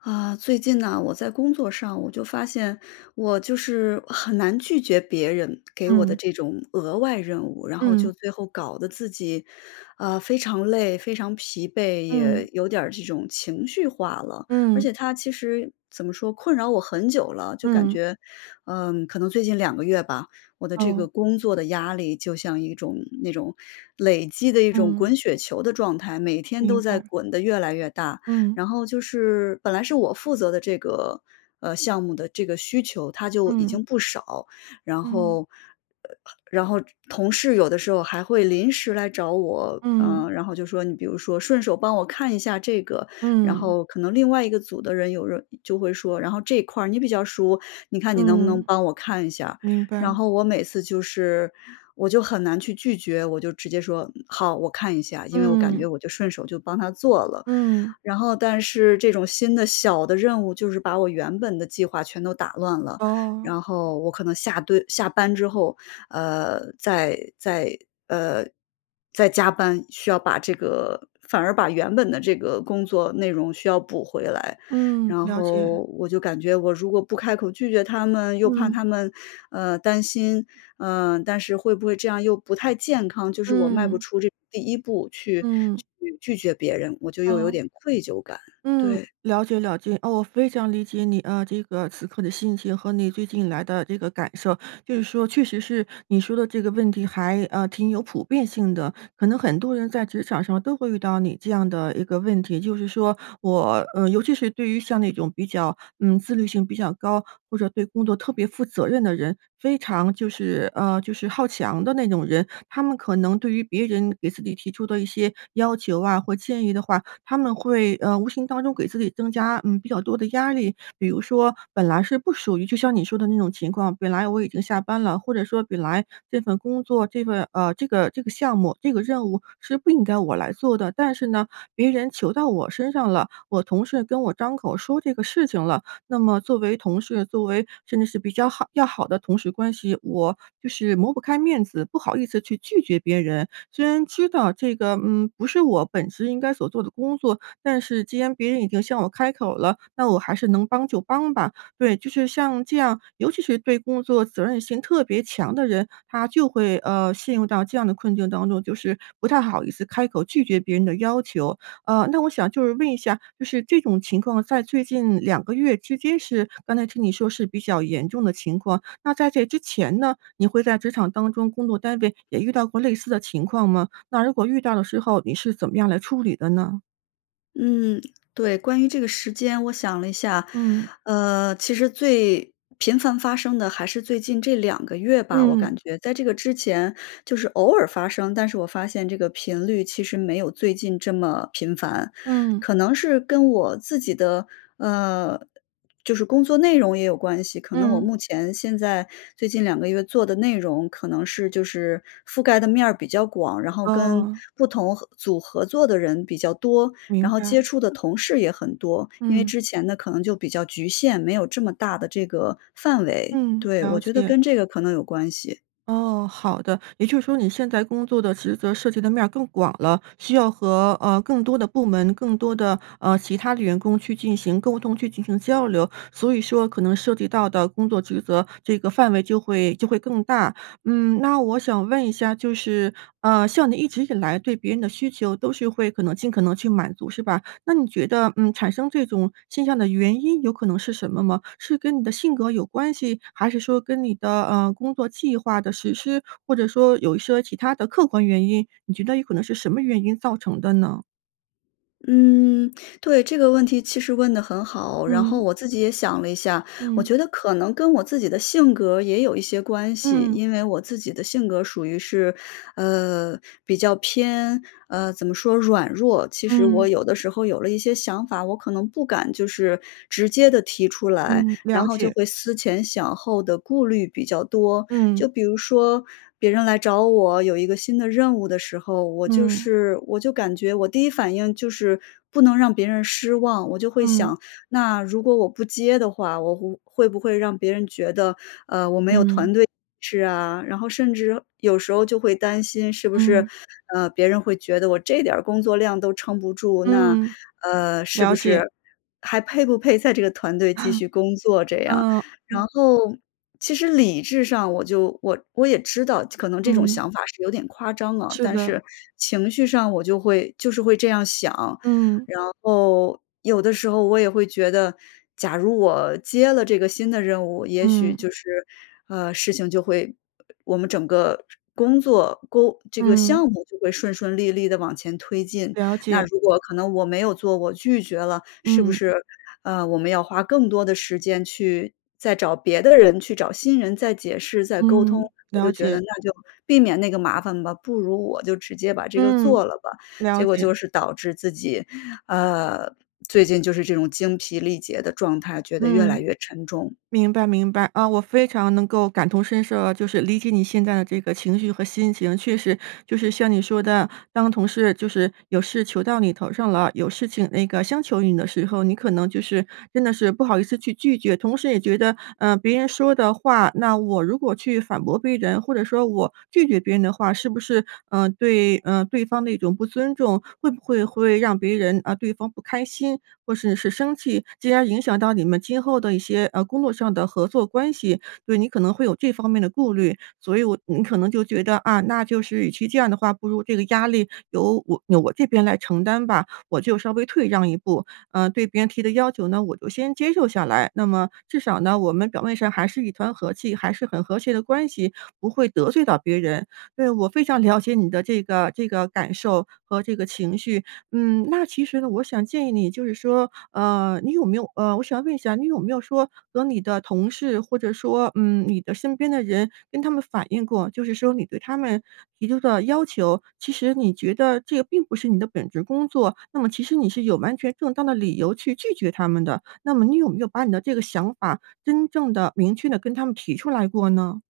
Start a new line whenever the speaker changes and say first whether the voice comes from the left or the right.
left: 啊，最近呐，我在工作上，我就发现，我就是很难拒绝别人给我的
right: 嗯。
left: 这种额外任务，然后
right: 嗯。
left: 就最后搞得自己，啊，非常累、非常疲惫，
right: 嗯。
left: 也有点儿这种情绪化了。而
right: 嗯。
left: 且它其实，怎么说，困扰我很久了。就感
right: 嗯。
left: 觉，嗯，可能最近2个月吧，我的这个
right: 哦。
left: 工作的压力就像一种那种累积的一种
right: 嗯。
left: 滚雪球的状态，每天
right: 明
left: 都在
right: 白。
left: 滚得越来越大。
right: 嗯。
left: 然后就是本来是我负责的这个呃，项目的这个需求，它就已经
right: 嗯。
left: 不少，然后
right: 嗯。
left: 呃，然后只同事有的时候还会临时来找我啊，
right: 嗯。
left: 然后就说你比如说：“顺手帮我看一下这个。”然
right: 嗯。
left: 后可能另外一个组的人有人，嗯，就会说：“然后这一块儿你比较熟，你看你能不能
right: 嗯。
left: 帮我看一下儿？”
right: 明白。
left: 然后我每次就是我就很难去拒绝，我就直接说：“嗯好，我看一下。”因为我感觉
right: 嗯。
left: 我就顺手就帮他做了。
right: 嗯。
left: 然后但是这种新的、小的任务就是把我原本的计划全都打乱了，
right: 哦。
left: 然后我可能下对，下班之后，呃，再再呃，再加班，需要把这个反而把原本的这个工作内容需要补回来。
right: 嗯，
left: 然
right: 了解。
left: 后我就感觉我如果不开口拒绝他们，又怕
right: 嗯。
left: 他们，呃，担心，呃，但是会不会这样又不太健康，就是我迈不
right: 嗯。
left: 出这第1步去
right: 嗯。
left: 去拒绝别人，我就又有
right: 哦。
left: 点愧疚感，
right: 嗯，
left: 对。
right: 了解了解。哦，我非常理解你，呃，这个此刻的心情和你最近以来的这个感受。就是说确实是你说的这个问题还，呃，挺有普遍性的。可能很多人在职场上都会遇到你这样的一个问题，就是说我呃，尤其是对于像那种比较嗯，自律性比较高，或者对工作特别负责任的人，非常就是呃，就是好强的那种人。他们可能对于别人给自己提出的一些要求啊或建议的话，他们会，呃，无形当中给自己增加，嗯，比较多的压力。比如说本来是不属于就像你说的那种情况，本来我已经下班了，或者说本来这份工作，这份呃，这个这个项目、这个任务是不应该我来做的。但是呢，别人求到我身上了，我同事跟我张口说这个事情了，那么作为同事作为甚至是比较好要好的同事关系，我就是抹不开面子，不好意思去拒绝别人。虽然知道这个，嗯，不是我本职应该所做的工作，但是既然别人已经向我开口了，那我还是能帮就帮吧。对，就是像这样尤其是对工作责任心特别强的人，他就会，呃，陷入到这样的困境当中，就是不太好意思开口拒绝别人的要求。呃，那我想就是问一下，就是这种情况在最近2个月之间是刚才听你说是比较严重的情况。那在这之前呢，你会在职场当中工作单位也遇到过类似的情况吗？那如果遇到的时候，你是怎么样来处理的呢？
left: 嗯，对，关于这个时间我想了一下。
right: 嗯。
left: 呃，其实最频繁发生的还是最近这2个月吧，我
right: 嗯。
left: 感觉，在这个之前就是偶尔发生，但是我发现这个频率其实没有最近这么频繁。
right: 嗯。
left: 可能是跟我自己的，呃，就是工作内容也有关系，可能我
right: 嗯。
left: 目前现在最近2个月做的内容可能是就是覆盖的面儿比较广，然后跟
right: 哦。
left: 不同合组合作的人比较多，然
right: 明
left: 后接
right: 白。
left: 触的同事也很多。因为
right: 嗯。
left: 之前的可能就比较局限，没有这么大的这个范围，
right: 嗯，
left: 对，我
right: 了
left: 觉得
right: 解。
left: 跟这个可能有关系。
right: 哦，好的。也就是说你现在工作的职责涉及的面儿更广了，需要和，呃，更多的部门，更多的呃，其他的员工去进行沟通、去进行交流。所以说可能涉及到的工作职责，这个范围就会就会更大。嗯，那我想问一下就是，呃，像你一直以来对别人的需求都是会可能尽可能去满足是吧？那你觉得，嗯，产生这种现象的原因有可能是什么吗？是跟你的性格有关系，还是说跟你的，呃，工作计划的实施，或者说有一些其它的客观原因？你觉得有可能是什么原因造成的呢？
left: 嗯，对，这个问题其实问得很好。然后
right: 嗯。
left: 我自己也想了一下，我
right: 嗯。
left: 觉得可能跟我自己的性格也有一些关系。
right: 嗯。
left: 因为我自己的性格属于是，呃，比较偏，呃，怎么说？软弱。其实我
right: 嗯。
left: 有的时候有了一些想法，我可能不敢就是直接地提出来，
right: 嗯，
left: 然
right: 了
left: 后就
right: 解。
left: 会思前想后地顾虑比较多。就
right: 嗯。
left: 比如说别人来找我，有一个新的任务的时候，我就
right: 嗯。
left: 是我就感觉我第一反应就是不能让别人失望。我就会
right: 嗯。
left: 想，那如果我不接的话，我不会不会让别人觉得，呃，我没
right: 嗯。
left: 有团队意识啊。然后甚至有时候就会担心是不是，
right: 嗯。
left: 呃，别人会觉得我这点儿工作量都撑不住，那，
right: 嗯，
left: 呃，是不
right: 了解。
left: 是还配不配在这个团队继 续工作，这样。
right: 嗯，
left: 然
right: 嗯。
left: 后其实理智上我就我我也知道，可能这种
right: 嗯。
left: 想法是有点夸张了，
right: 是
left: 但
right: 的。
left: 是，情绪上，我就会就是会这样想。
right: 嗯。
left: 然后，有的时候，我也会觉得假如我接了这个新的任务，也许
right: 嗯。
left: 就是，呃，事情就会我们整个工作、沟这个
right: 嗯。
left: 项目就会顺顺利利地往前推进。
right: 了
left: 那
right: 解。
left: 如果可能我没有做，我拒绝了，是不
right: 嗯。
left: 是，呃，我们要花更多的时间去再找别的人去找新人再解释再沟通。
right: 嗯，
left: 我就
right: 了
left: 觉得
right: 解。
left: 那就避免那个麻烦吧，不如我就直接把这个
right: 嗯，
left: 做了吧。
right: 了
left: 结果
right: 解。
left: 就是导致自己，呃，最近就是这种精疲力竭的状态，觉得越来
right: 嗯，
left: 越沉重。
right: 明白明白。嗯，我非常能够感同身受啊，就是理解你现在的这个情绪和心情。确实就是像你说的，当同事就是有事求到你头上了，有事情那个相求于你的时候，你可能就是真的是不好意思去拒绝。同时也觉得，呃，别人说的话，那我如果去反驳别人，或者说我拒绝别人的话，是不是，呃，对，呃，对方的一种不尊重。会不会会让别人，呃，对方不开心或是是生气，进而影响到你们今后的一些，呃，工作上的合作关系，所以你可能会有这方面的顾虑。所以你可能就觉得啊，那就是与其这样的话，不如这个压力由我我这边来承担吧，我就稍微退让一步。呃，对别人提的要求呢，我就先接受下来，那么至少呢，我们表面上还是一团和气，还是很和谐的关系，不会得罪到别人。对，我非常了解你的这个这个感受和这个情绪，嗯，那其实呢，我想建议你就是说，呃，你有没有，呃我想问一下你有没有说和你的同事或者说，嗯，你的身边的人跟他们反映过，就是说你对他们提出的要求，其实你觉得这个并不是你的本职工作，那么其实你是有完全正当的理由去拒绝他们的。那么你有没有把你的这个想法真正地、明确地跟他们提出来过呢？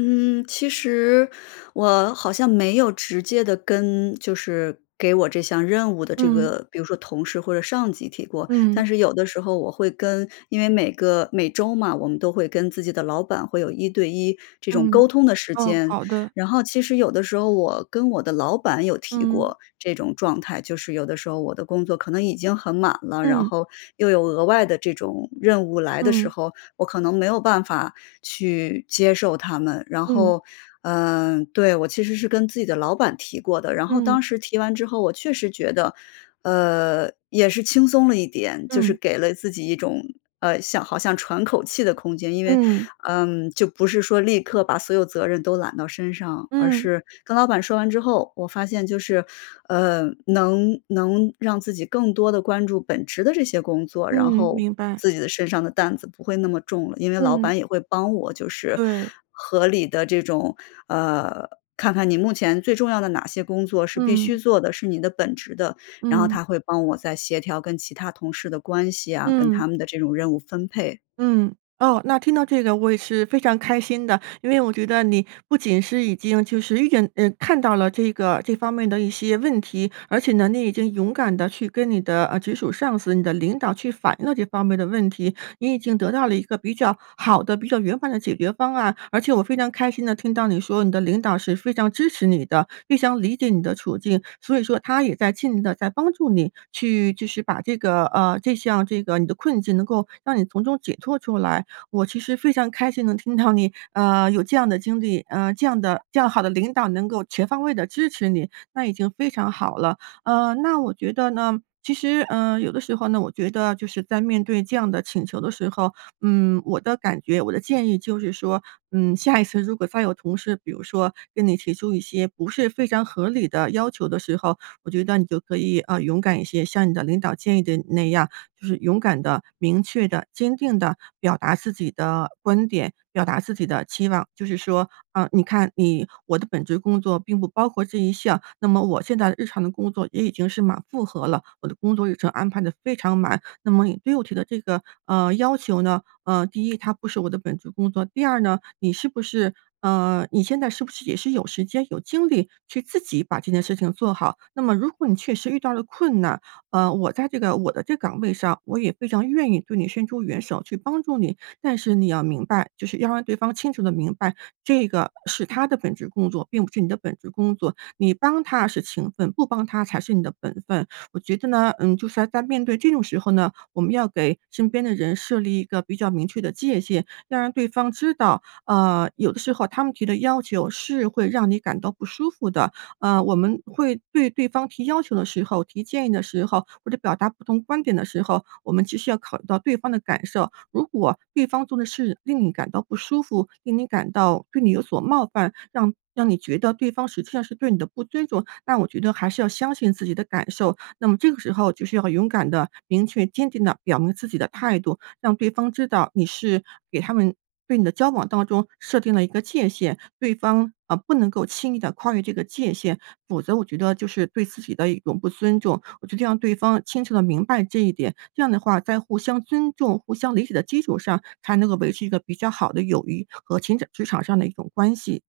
left: 嗯，其实我好像没有直接地跟就是给我这项任务的这
right: 嗯。
left: 个比如说同事或者上级提过，
right: 嗯。
left: 但是有的时候我会跟因为每个每周嘛，我们都会跟自己的老板会有1对1这种沟
right: 嗯，
left: 通的时
right: 哦，
left: 间。
right: 好的。
left: 然后其实有的时候我跟我的老板有提
right: 嗯。
left: 过这种状态，就是有的时候我的工作可能已经很满了，然
right: 嗯。
left: 后又有额外的这种任务来的时
right: 嗯。
left: 候，我可能没有办法去接受他们。然
right: 嗯。
left: 后，嗯对，我其实是跟自己的老板提过的，然后
right: 嗯。
left: 当时提完之后，我确实觉得，呃，也是轻松了一点，就是
right: 嗯。
left: 给了自己一种，呃，像好像喘口气的空间。因为，
right: 嗯。
left: 嗯，就不是说立刻把所有责任都揽到身上，而
right: 嗯。
left: 是跟老板说完之后，我发现就是，呃，能能让自己更多的关注本职的这些工作，然
right: 嗯，
left: 后
right: 明白。
left: 自己的身上的担子不会那么重了，因为老
right: 嗯。
left: 板也会帮我就是
right: 对。
left: 合理地这种呃，看看你目前最重要的哪些工作是必须
right: 嗯。
left: 做的，是你的本职的，然后他
right: 嗯。
left: 会帮我再协调跟其他同事的关系啊，跟他
right: 嗯。
left: 们的这种任务分配。
right: 嗯。哦，那听到这个我也是非常开心的，因为我觉得你不仅是已经就是遇见，呃看到了这个这方面的一些问题，而且呢，你已经勇敢地去跟你的，呃，直属上司你的领导去反映了这方面的问题，你已经得到了一个比较好的，比较圆满的解决方案。而且我非常开心地听到你说你的领导是非常支持你的，非常理解你的处境，所以说他也在尽力地在帮助你去就是把这个，呃，这项这个你的困境能够让你从中解脱出来。我其实非常开心能听到你。呃，有这样的经历，呃，这样的这样好的领导能够全方位地支持你，那已经非常好了。呃，那我觉得呢，其实，呃，有的时候呢，我觉得就是在面对这样的请求的时候，嗯，我的感觉，我的建议就是说，嗯，下一次如果再有同事，比如说跟你提出一些不是非常合理的要求的时候，我觉得你就可以，啊，勇敢一些，像你的领导建议的那样，就是勇敢地、明确地、坚定地表达自己的观点、表达自己的期望。就是说，嗯，你看你我的本职工作并不包括这一项，那么我现在日常的工作也已经是满负荷了，我的工作日程安排得非常满，那么你对我提的这个，呃，要求呢，呃，第一它不是我的本职工作，第二呢，你是不是呃，你现在是不是也是有时间有精力去自己把这件事情做好。那么如果你确实遇到了困难，呃，我在这个我的这岗位上，我也非常愿意对你伸出援手去帮助你。但是你要明白，就是要让对方清楚地明白，这个是他的本职工作，并不是你的本职工作，你帮他是情分，不帮他才是你的本分。我觉得呢，嗯，就是要在面对这种时候呢，我们要给身边的人设立一个比较明确的界限，要让对方知道，嗯，有的时候他们提的要求是会让你感到不舒服的。嗯，我们会对对方提要求的时候、提建议的时候，或者表达不同观点的时候，我们其实要考虑到对方的感受，如果对方做的事令你感到不舒服，令你感到对你有所冒犯，让让你觉得对方实际上是对你的不尊重，那我觉得还是要相信自己的感受。那么这个时候就是要勇敢地明确坚定地表明自己的态度，让对方知道你是给他们对你的交往当中，设定了一个界限，对方，嗯，不能够轻易地跨越这个界限，否则我觉得就是对自己的一种不尊重。我觉得让对方清楚地明白这一点，这样的话，在互相尊重、互相理解的基础上，才能够维持一个比较好的友谊和情职场上的一种关系。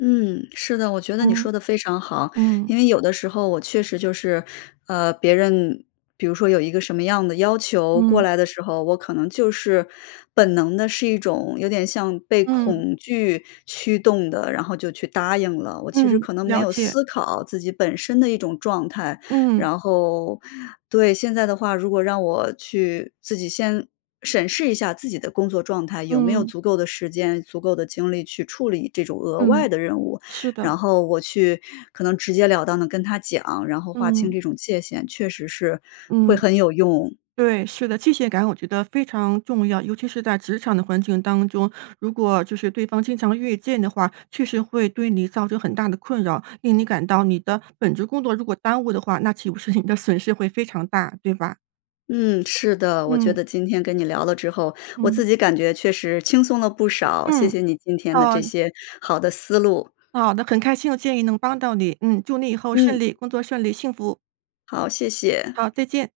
left: 嗯，是的，我觉得你说
right: 嗯。
left: 得非常好。
right: 嗯。
left: 因为有的时候我确实就是，呃，别人比如说有一个什么样的要求过
right: 嗯。
left: 来的时候，我可能就是本能地是一种，有点像被
right: 嗯。
left: 恐惧驱动的，然后就去答应了，我其实
right: 嗯，
left: 可能没
right: 了
left: 有
right: 解。
left: 思考自己本身的一种状态。
right: 嗯。
left: 然后对，现在的话，如果让我去自己先，审视一下自己的工作状态，有没有
right: 嗯。
left: 足够的时间、足够的精力去处理这种额外
right: 嗯，
left: 的任务，
right: 是的。
left: 然后我去，可能直截了当地跟他讲，然后划清
right: 嗯。
left: 这种界限，确实是，会
right: 嗯，
left: 很有用。
right: 对，是的。界限感我觉得非常重要，尤其是在职场的环境当中。如果就是对方经常越界的话，确实会对你造成很大的困扰，令你感到你的本职工作如果耽误的话，那岂不是你的损失会非常大，对吧？
left: 嗯，是的，我觉
right: 嗯。
left: 得今天跟你聊了之后，我自
right: 嗯。
left: 己感觉确实轻松了不少，谢
right: 嗯，
left: 谢你今天的
right: 呃
left: 这些好的思路。
right: 好的，很开心我建议能帮到你。嗯，祝你以后顺
left: 嗯。
right: 利工作顺利，幸福。
left: 好，谢谢。
right: 好，再见。